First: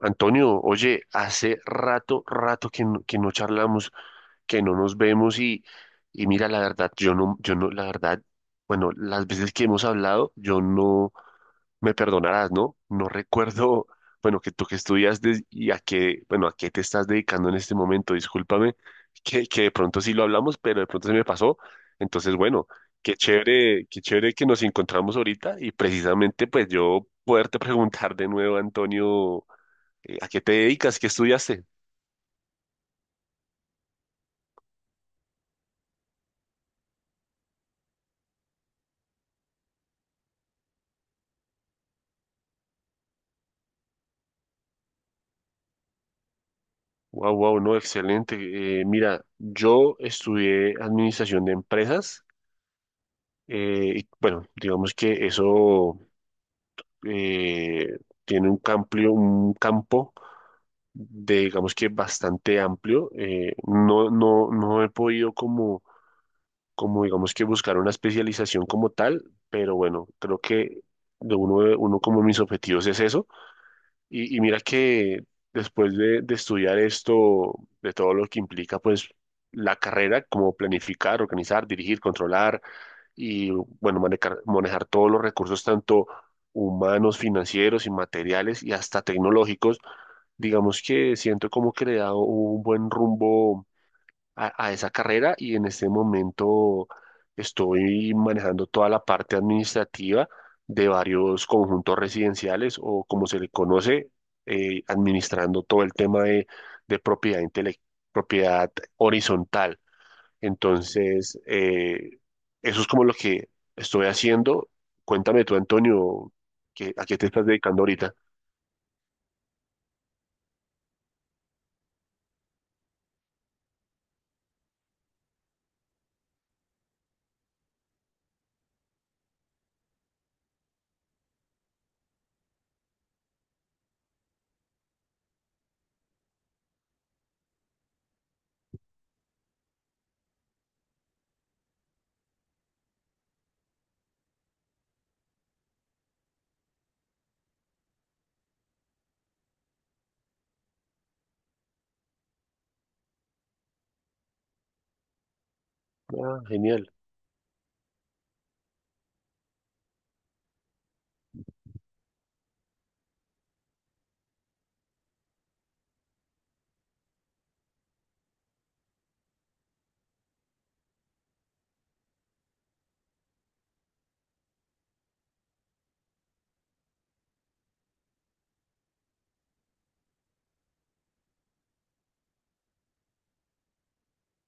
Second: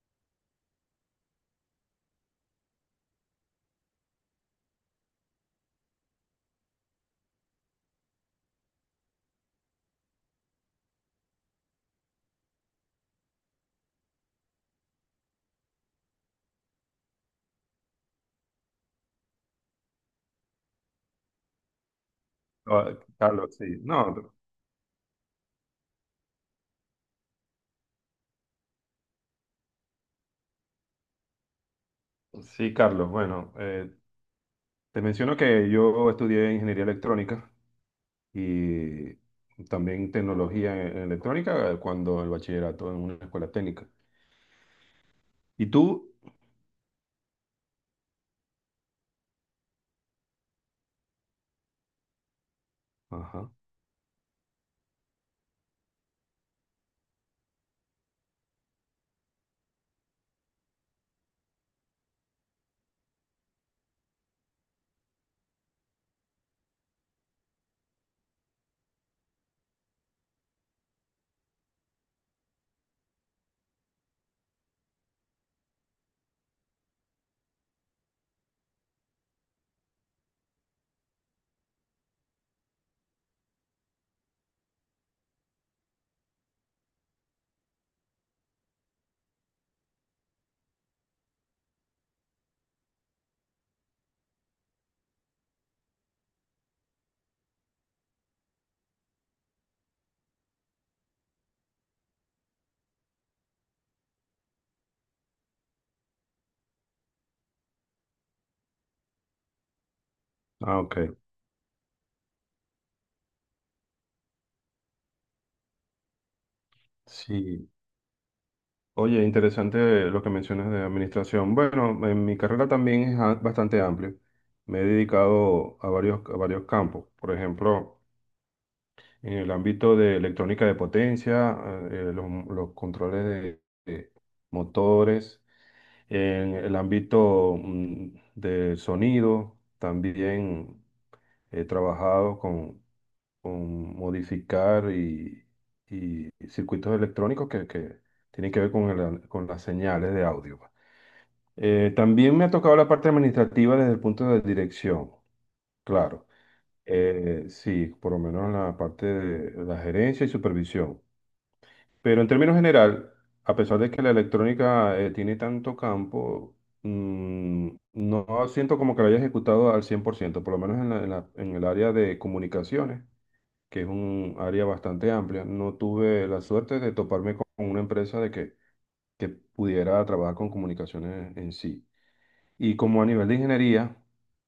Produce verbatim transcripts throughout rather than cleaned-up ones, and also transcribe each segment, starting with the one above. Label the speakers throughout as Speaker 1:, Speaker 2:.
Speaker 1: Antonio, oye, hace rato, rato que no, que no charlamos, que no nos vemos y, y mira, la verdad, yo no, yo no, la verdad, bueno, las veces que hemos hablado, yo no, me perdonarás, ¿no? No recuerdo, bueno, que tú que estudiaste y a qué, bueno, a qué te estás dedicando en este momento, discúlpame, que, que de pronto sí lo hablamos, pero de pronto se me pasó. Entonces, bueno,
Speaker 2: Ah,
Speaker 1: qué
Speaker 2: Carlos, sí.
Speaker 1: chévere, qué
Speaker 2: No,
Speaker 1: chévere que nos encontramos ahorita y precisamente pues yo poderte preguntar de nuevo, Antonio. Eh, ¿A qué te dedicas? ¿Qué estudiaste?
Speaker 2: sí, Carlos. Bueno, eh, te menciono que yo estudié ingeniería electrónica y también tecnología en en electrónica eh, cuando el bachillerato en una escuela técnica. ¿Y tú?
Speaker 1: Wow, wow, no, excelente. Eh, mira, yo estudié administración de empresas
Speaker 2: Ajá.
Speaker 1: eh, y bueno, digamos que eso eh, tiene un amplio, un campo de, digamos que bastante amplio. Eh, no, no, no he podido como, como digamos que buscar una especialización como tal, pero bueno, creo que de uno, de uno como mis objetivos es eso. Y, y mira que después de, de estudiar esto, de todo lo que implica, pues la carrera, como planificar, organizar, dirigir, controlar y, bueno, manejar, manejar todos los recursos, tanto humanos, financieros y materiales y hasta tecnológicos, digamos que siento como que le da un buen rumbo a, a esa carrera y en este momento estoy manejando toda la parte administrativa de varios conjuntos residenciales o como se le conoce, eh, administrando todo el tema de, de propiedad intele- propiedad horizontal.
Speaker 2: Ah, ok.
Speaker 1: Entonces, eh, eso es como lo que estoy haciendo. Cuéntame tú, Antonio, qué ¿a qué te estás
Speaker 2: Sí.
Speaker 1: dedicando ahorita?
Speaker 2: Oye, interesante lo que mencionas de administración. Bueno, en mi carrera también es a- bastante amplio. Me he dedicado a varios, a varios campos. Por ejemplo, en el ámbito de electrónica de potencia, eh, eh, los, los controles de de motores en el ámbito mm, de sonido, también he trabajado con, con modificar y, y circuitos electrónicos que, que tienen que ver con, el- con las señales de audio, pues. Eh, también me ha tocado la parte administrativa desde el punto de dirección, claro.
Speaker 1: Ah, genial.
Speaker 2: Eh, sí, por lo menos la parte de la gerencia y supervisión. Pero en términos general, a pesar de que la electrónica eh, tiene tanto campo, mm, no siento como que la haya ejecutado al cien por ciento, por ciento, por lo menos en la- en la- en el área de comunicaciones, que es un área bastante amplia. No tuve la suerte de toparme con una empresa de que, que pudiera trabajar con comunicaciones en sí. Y como a nivel de ingeniería,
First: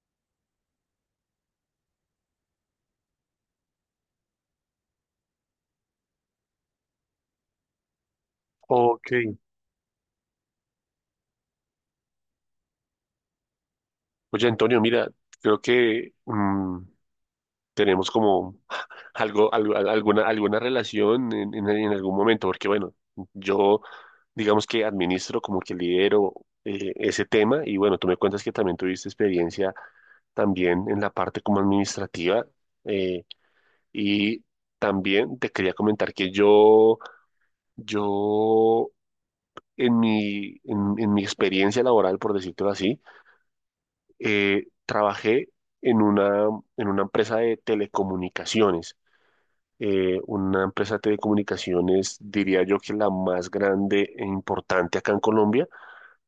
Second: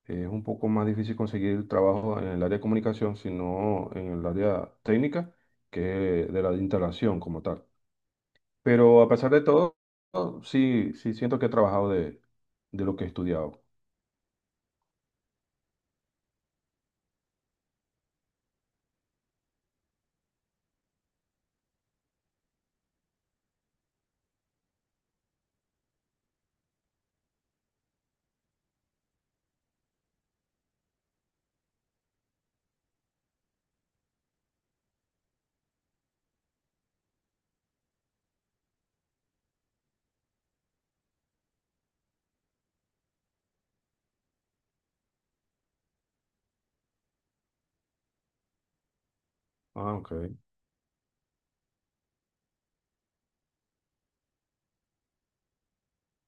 Speaker 2: eh, es un poco más difícil conseguir trabajo en el área de comunicación, sino en el área técnica, que es de la de instalación como tal. Pero a
Speaker 1: Ok.
Speaker 2: pesar de todo, sí, sí siento que he trabajado de, de lo que he estudiado.
Speaker 1: Oye, Antonio, mira, creo que mm, tenemos como algo, algo- al- alguna, alguna relación en, en- en algún momento, porque bueno, yo digamos que administro como que lidero eh, ese tema y bueno, tú me cuentas que también tuviste experiencia también en la parte como administrativa eh, y también te quería comentar que yo, yo en mi, en, en mi experiencia laboral, por decirlo así, eh, trabajé en una, en una empresa de telecomunicaciones.
Speaker 2: Ah, ok.
Speaker 1: eh, una empresa de telecomunicaciones, diría yo que la más grande e importante acá en Colombia,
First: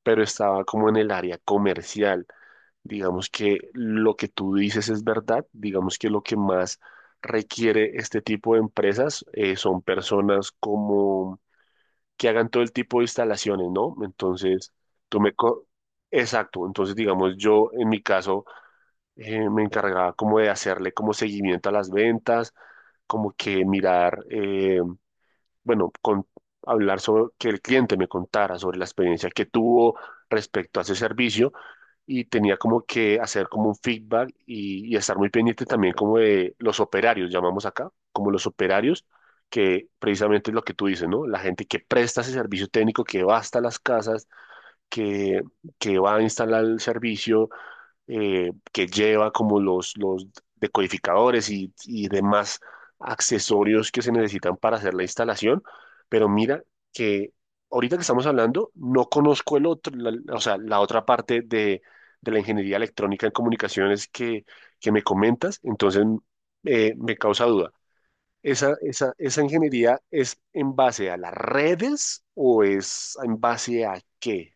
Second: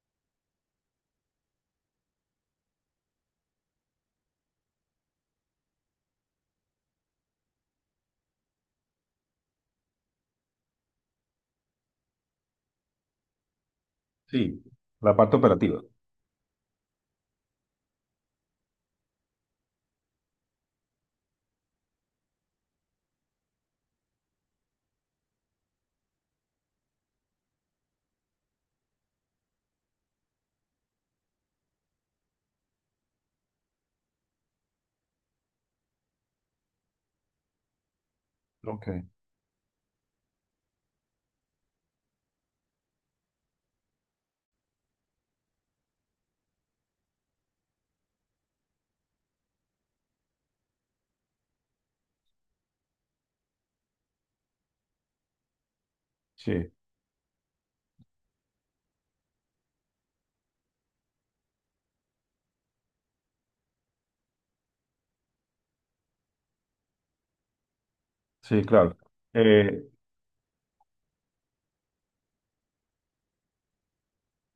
Speaker 1: pero estaba como en el área comercial. Digamos que lo que tú dices es verdad, digamos que lo que más requiere este tipo de empresas eh, son personas como que hagan todo el tipo de instalaciones, ¿no?
Speaker 2: Sí,
Speaker 1: Entonces,
Speaker 2: la
Speaker 1: tú me...
Speaker 2: parte
Speaker 1: co-
Speaker 2: operativa.
Speaker 1: Exacto, entonces digamos yo en mi caso eh, me encargaba como de hacerle como seguimiento a las ventas, como que mirar eh, bueno, con, hablar sobre que el cliente me contara sobre la experiencia que tuvo respecto a ese servicio y tenía como que hacer como un feedback y, y estar muy pendiente también como de los operarios, llamamos acá, como los
Speaker 2: Ok.
Speaker 1: operarios, que precisamente es lo que tú dices, ¿no? La gente que presta ese servicio técnico, que va hasta las casas, que, que va a instalar el servicio eh, que lleva como los, los decodificadores y, y demás accesorios que se necesitan para hacer la instalación. Pero mira
Speaker 2: Sí,
Speaker 1: que ahorita que estamos hablando, no conozco el otro, la- o sea, la otra parte de, de la ingeniería electrónica en comunicaciones que, que me comentas, entonces eh, me causa duda.
Speaker 2: sí,
Speaker 1: ¿Esa,
Speaker 2: claro.
Speaker 1: esa, esa
Speaker 2: Eh,
Speaker 1: ingeniería es en base a las redes o es en base a qué?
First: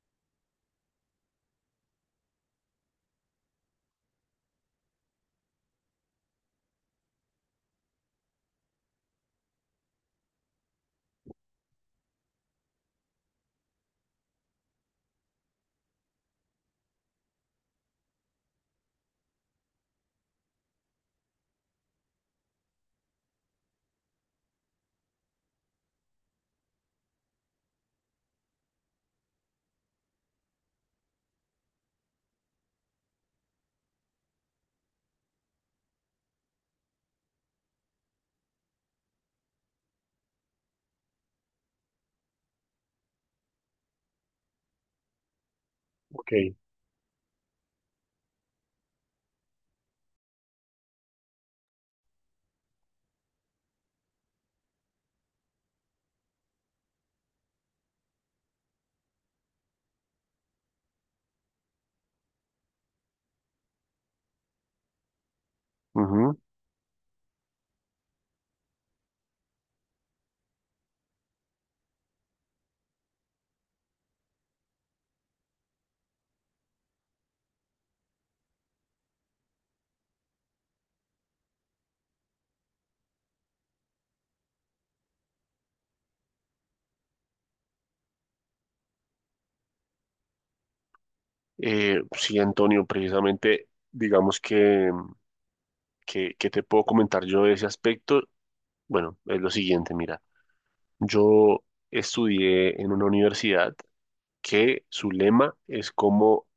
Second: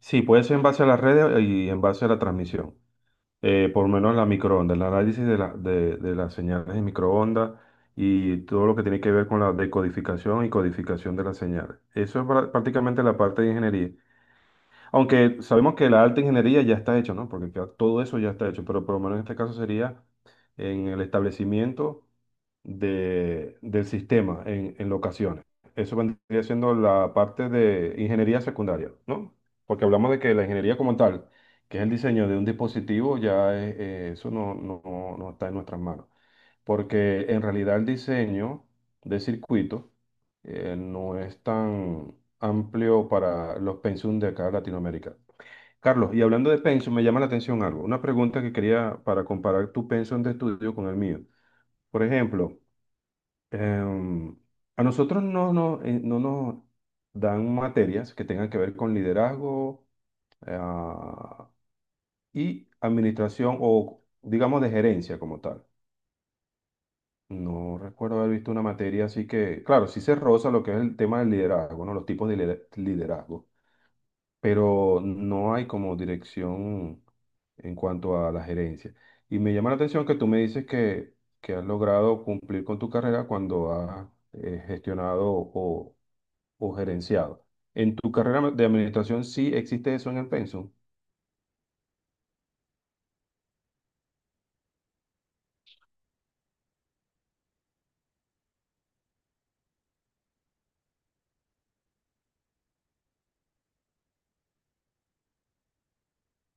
Speaker 2: sí, puede ser en base a las redes y en base a la transmisión. eh, por lo menos la microondas, el análisis de, la- de, de las señales de microondas y todo lo que tiene que ver con la decodificación y codificación de las señales. Eso es pra- prácticamente la parte de ingeniería. Aunque sabemos que la alta ingeniería ya está hecha, ¿no? Porque ya todo eso ya está hecho, pero por lo menos en este caso sería en el establecimiento de, del sistema en, en locaciones. Eso vendría siendo la parte de ingeniería secundaria, ¿no? Porque hablamos de que la ingeniería como tal, que es el diseño de un dispositivo, ya es- eh, eso no, no, no no está en nuestras manos. Porque en realidad el diseño de circuitos eh, no es tan amplio para los pensum de acá en Latinoamérica. Carlos, y
Speaker 1: Ok.
Speaker 2: hablando de pensum, me llama la atención algo, una pregunta que quería para comparar tu pensum de estudio con el mío. Por ejemplo, em, a nosotros no, no, eh, no nos dan materias que tengan que ver con liderazgo ah, y administración o digamos de gerencia como tal. No recuerdo haber visto una materia así que, claro, sí se roza lo que es el tema del liderazgo, ¿no? Los tipos de lider- liderazgo, pero no hay como dirección en cuanto a la gerencia. Y me llama la atención que tú me dices que, que has logrado cumplir con tu carrera cuando has eh, gestionado o, o gerenciado. ¿En tu carrera de administración sí existe eso en el pensum?
Speaker 1: Eh, sí, Antonio, precisamente, digamos que, que, que te puedo comentar yo de ese aspecto. Bueno, es lo siguiente, mira, yo estudié en una universidad que su lema es como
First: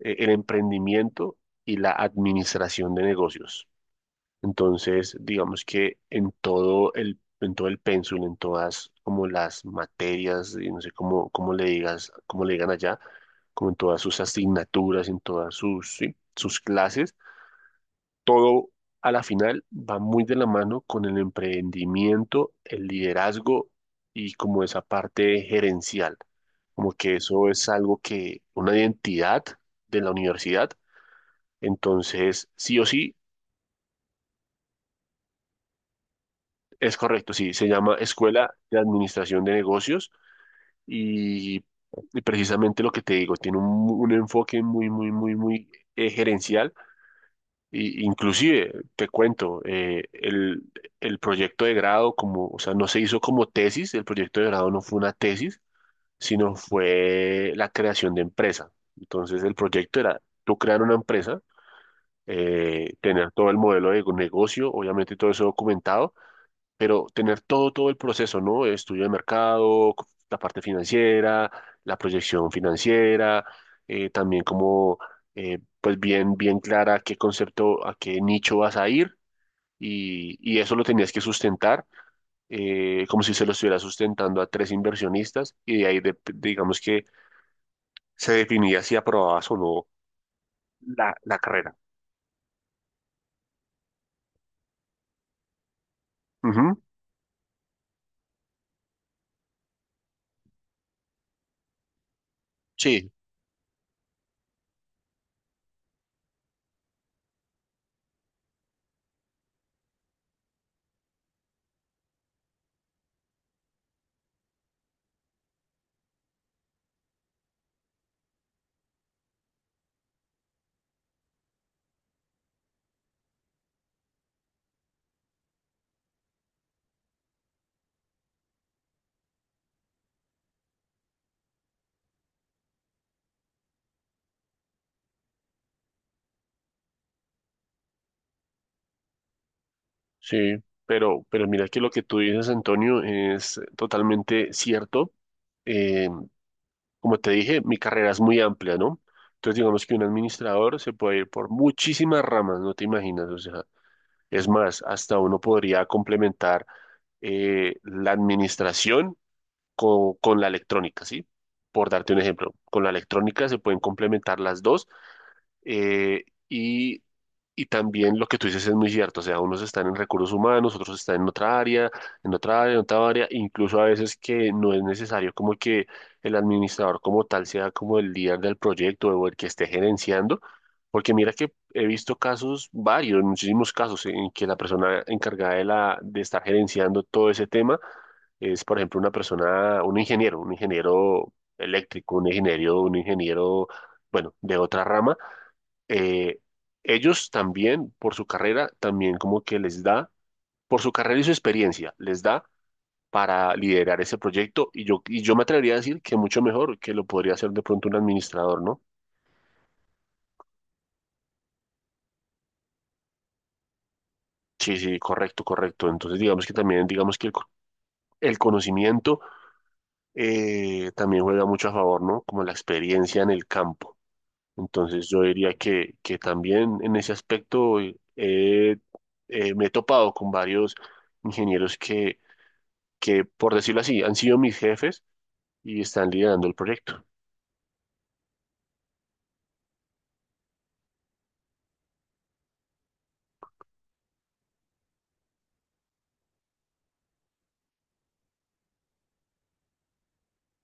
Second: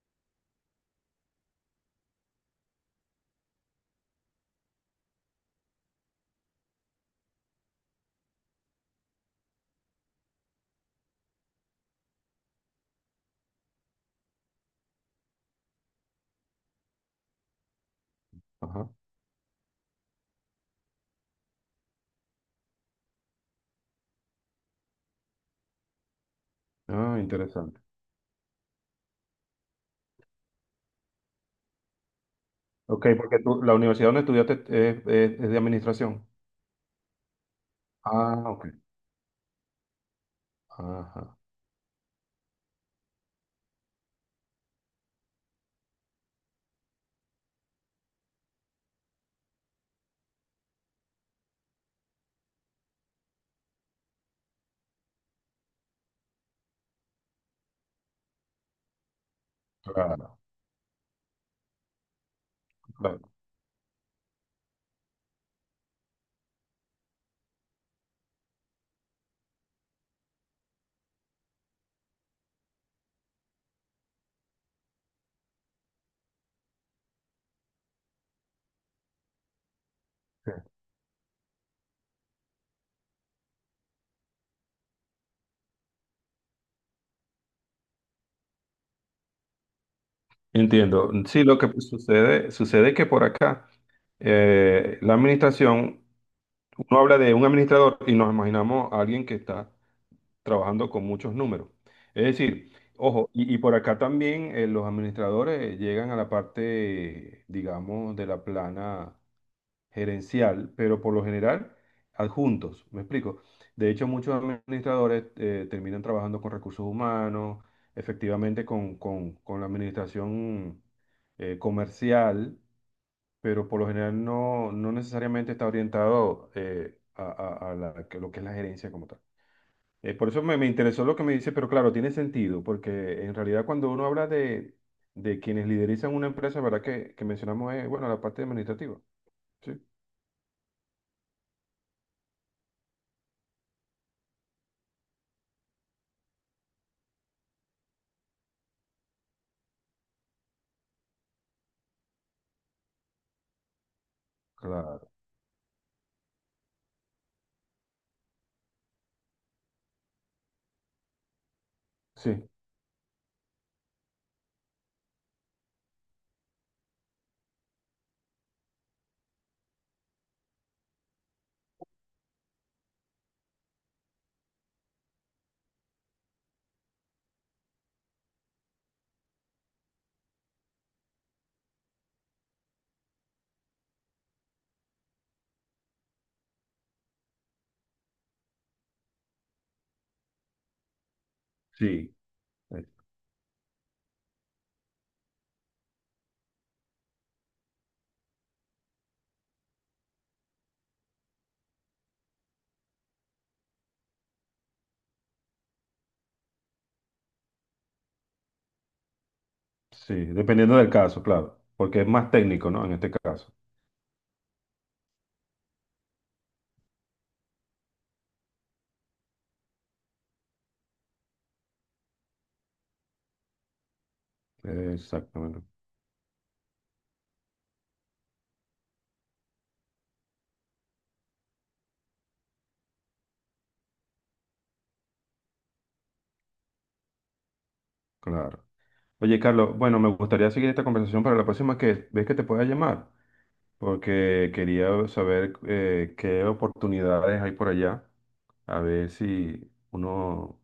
Speaker 1: eh, el emprendimiento y la administración de negocios. Entonces, digamos que en todo el, en todo el pénsul, en todas como las materias, y no sé cómo, cómo le digas, cómo le digan allá, como en todas sus asignaturas, en todas sus, sí, sus clases, todo
Speaker 2: Ajá.
Speaker 1: a la final va muy de la mano con el emprendimiento, el liderazgo y como esa parte gerencial, como que
Speaker 2: Ah,
Speaker 1: eso es
Speaker 2: interesante.
Speaker 1: algo que, una identidad de la universidad. Entonces, sí o
Speaker 2: Ok,
Speaker 1: sí,
Speaker 2: porque tú- la universidad donde estudiaste es, es- es de administración.
Speaker 1: es correcto, sí, se llama
Speaker 2: Ah,
Speaker 1: Escuela
Speaker 2: ok.
Speaker 1: de Administración de Negocios
Speaker 2: Ajá.
Speaker 1: y, y precisamente lo que te digo, tiene un, un enfoque muy, muy, muy, muy eh, gerencial. Y, inclusive, te cuento, eh, el, el proyecto de grado, como, o sea, no se hizo como tesis, el proyecto de grado no fue una tesis, sino fue la creación de empresa. Entonces, el proyecto era
Speaker 2: Claro,
Speaker 1: tú crear una empresa, eh,
Speaker 2: claro.
Speaker 1: tener todo el modelo de negocio, obviamente todo eso documentado pero tener todo, todo el proceso, ¿no? Estudio de mercado, la parte financiera, la proyección financiera, eh, también como, eh, pues bien, bien clara qué concepto, a qué nicho vas a ir y, y eso lo tenías que sustentar, eh, como si se lo estuviera sustentando a tres inversionistas y de ahí, de- digamos que se definía si aprobabas o no
Speaker 2: Entiendo.
Speaker 1: la, la
Speaker 2: Sí, lo que
Speaker 1: carrera.
Speaker 2: pues, sucede, sucede que por acá eh, la administración,
Speaker 1: Ujú.
Speaker 2: uno habla de un administrador y nos imaginamos a alguien que está trabajando con muchos números. Es decir,
Speaker 1: Sí,
Speaker 2: ojo, y, y por acá también eh, los administradores llegan a la parte, digamos, de la plana gerencial, pero por lo general adjuntos, ¿me explico? De hecho, muchos administradores eh, terminan trabajando con recursos humanos, efectivamente con, con- con la administración eh, comercial, pero por lo general no, no necesariamente está orientado eh, a, a- a la- que lo que es la gerencia como tal. Eh, por eso me, me interesó lo que me dice, pero claro, tiene sentido, porque en realidad cuando uno habla de, de quienes liderizan una empresa, ¿verdad? Que, que mencionamos, eh, bueno, la parte administrativa. ¿Sí?
Speaker 1: sí, pero, pero mira que lo que tú dices, Antonio, es totalmente cierto. Eh, Como te dije, mi carrera es muy amplia, ¿no? Entonces, digamos que un administrador se puede ir por muchísimas ramas, no te imaginas. O sea, es más,
Speaker 2: Claro,
Speaker 1: hasta uno podría complementar eh, la administración co- con, la electrónica, ¿sí? Por darte un
Speaker 2: sí.
Speaker 1: ejemplo, con la electrónica se pueden complementar las dos eh, y, y también lo que tú dices es muy cierto, o sea, unos están en recursos humanos, otros están en otra área, en otra área, en otra área, incluso a veces que no es necesario como que el administrador como tal sea como el líder del proyecto o el que esté gerenciando, porque mira que he visto casos varios, muchísimos casos en que la persona encargada de la, de estar gerenciando todo ese tema es, por ejemplo, una persona, un ingeniero, un ingeniero
Speaker 2: Sí,
Speaker 1: eléctrico, un ingeniero,
Speaker 2: eh,
Speaker 1: un ingeniero, bueno, de otra rama, eh, ellos también, por su carrera, también como que les da, por su carrera y su experiencia, les da para liderar ese proyecto y yo, y yo me atrevería a decir que mucho mejor que lo podría hacer de pronto un administrador, ¿no?
Speaker 2: sí, dependiendo del caso, claro, porque es más técnico, ¿no? En este caso.
Speaker 1: Sí, sí, correcto, correcto. Entonces digamos que también, digamos que el, co- el conocimiento eh, también juega mucho a favor, ¿no? Como la experiencia en el campo. Entonces yo diría
Speaker 2: Exactamente,
Speaker 1: que, que también en ese aspecto eh, eh, me he topado con varios ingenieros que, por decirlo así, han sido mis jefes y están liderando el proyecto.
Speaker 2: claro. Oye, Carlos, bueno, me gustaría seguir esta conversación para la próxima que ves que te pueda llamar, porque quería saber eh, qué oportunidades hay por allá, a ver si uno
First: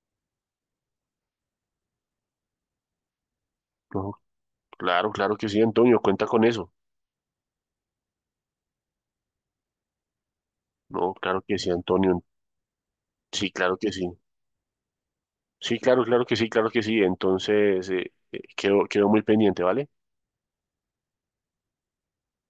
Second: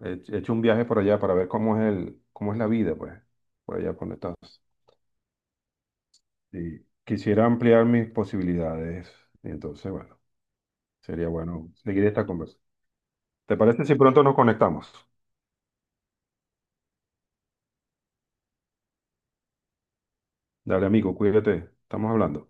Speaker 2: he he hecho un viaje por allá para ver cómo es el, cómo es la vida, pues, por allá por
Speaker 1: No,
Speaker 2: donde estás.
Speaker 1: claro, claro que sí, Antonio, cuenta con eso.
Speaker 2: Sí, quisiera ampliar mis posibilidades, entonces, bueno,
Speaker 1: No,
Speaker 2: sería
Speaker 1: claro que sí,
Speaker 2: bueno seguir
Speaker 1: Antonio.
Speaker 2: esta conversación.
Speaker 1: Sí,
Speaker 2: ¿Te
Speaker 1: claro
Speaker 2: parece
Speaker 1: que
Speaker 2: si
Speaker 1: sí.
Speaker 2: pronto nos conectamos?
Speaker 1: Sí, claro, claro que sí, claro que sí. Entonces, eh, eh, quedo, quedo muy pendiente, ¿vale?
Speaker 2: Dale, amigo, cuídate. Estamos hablando.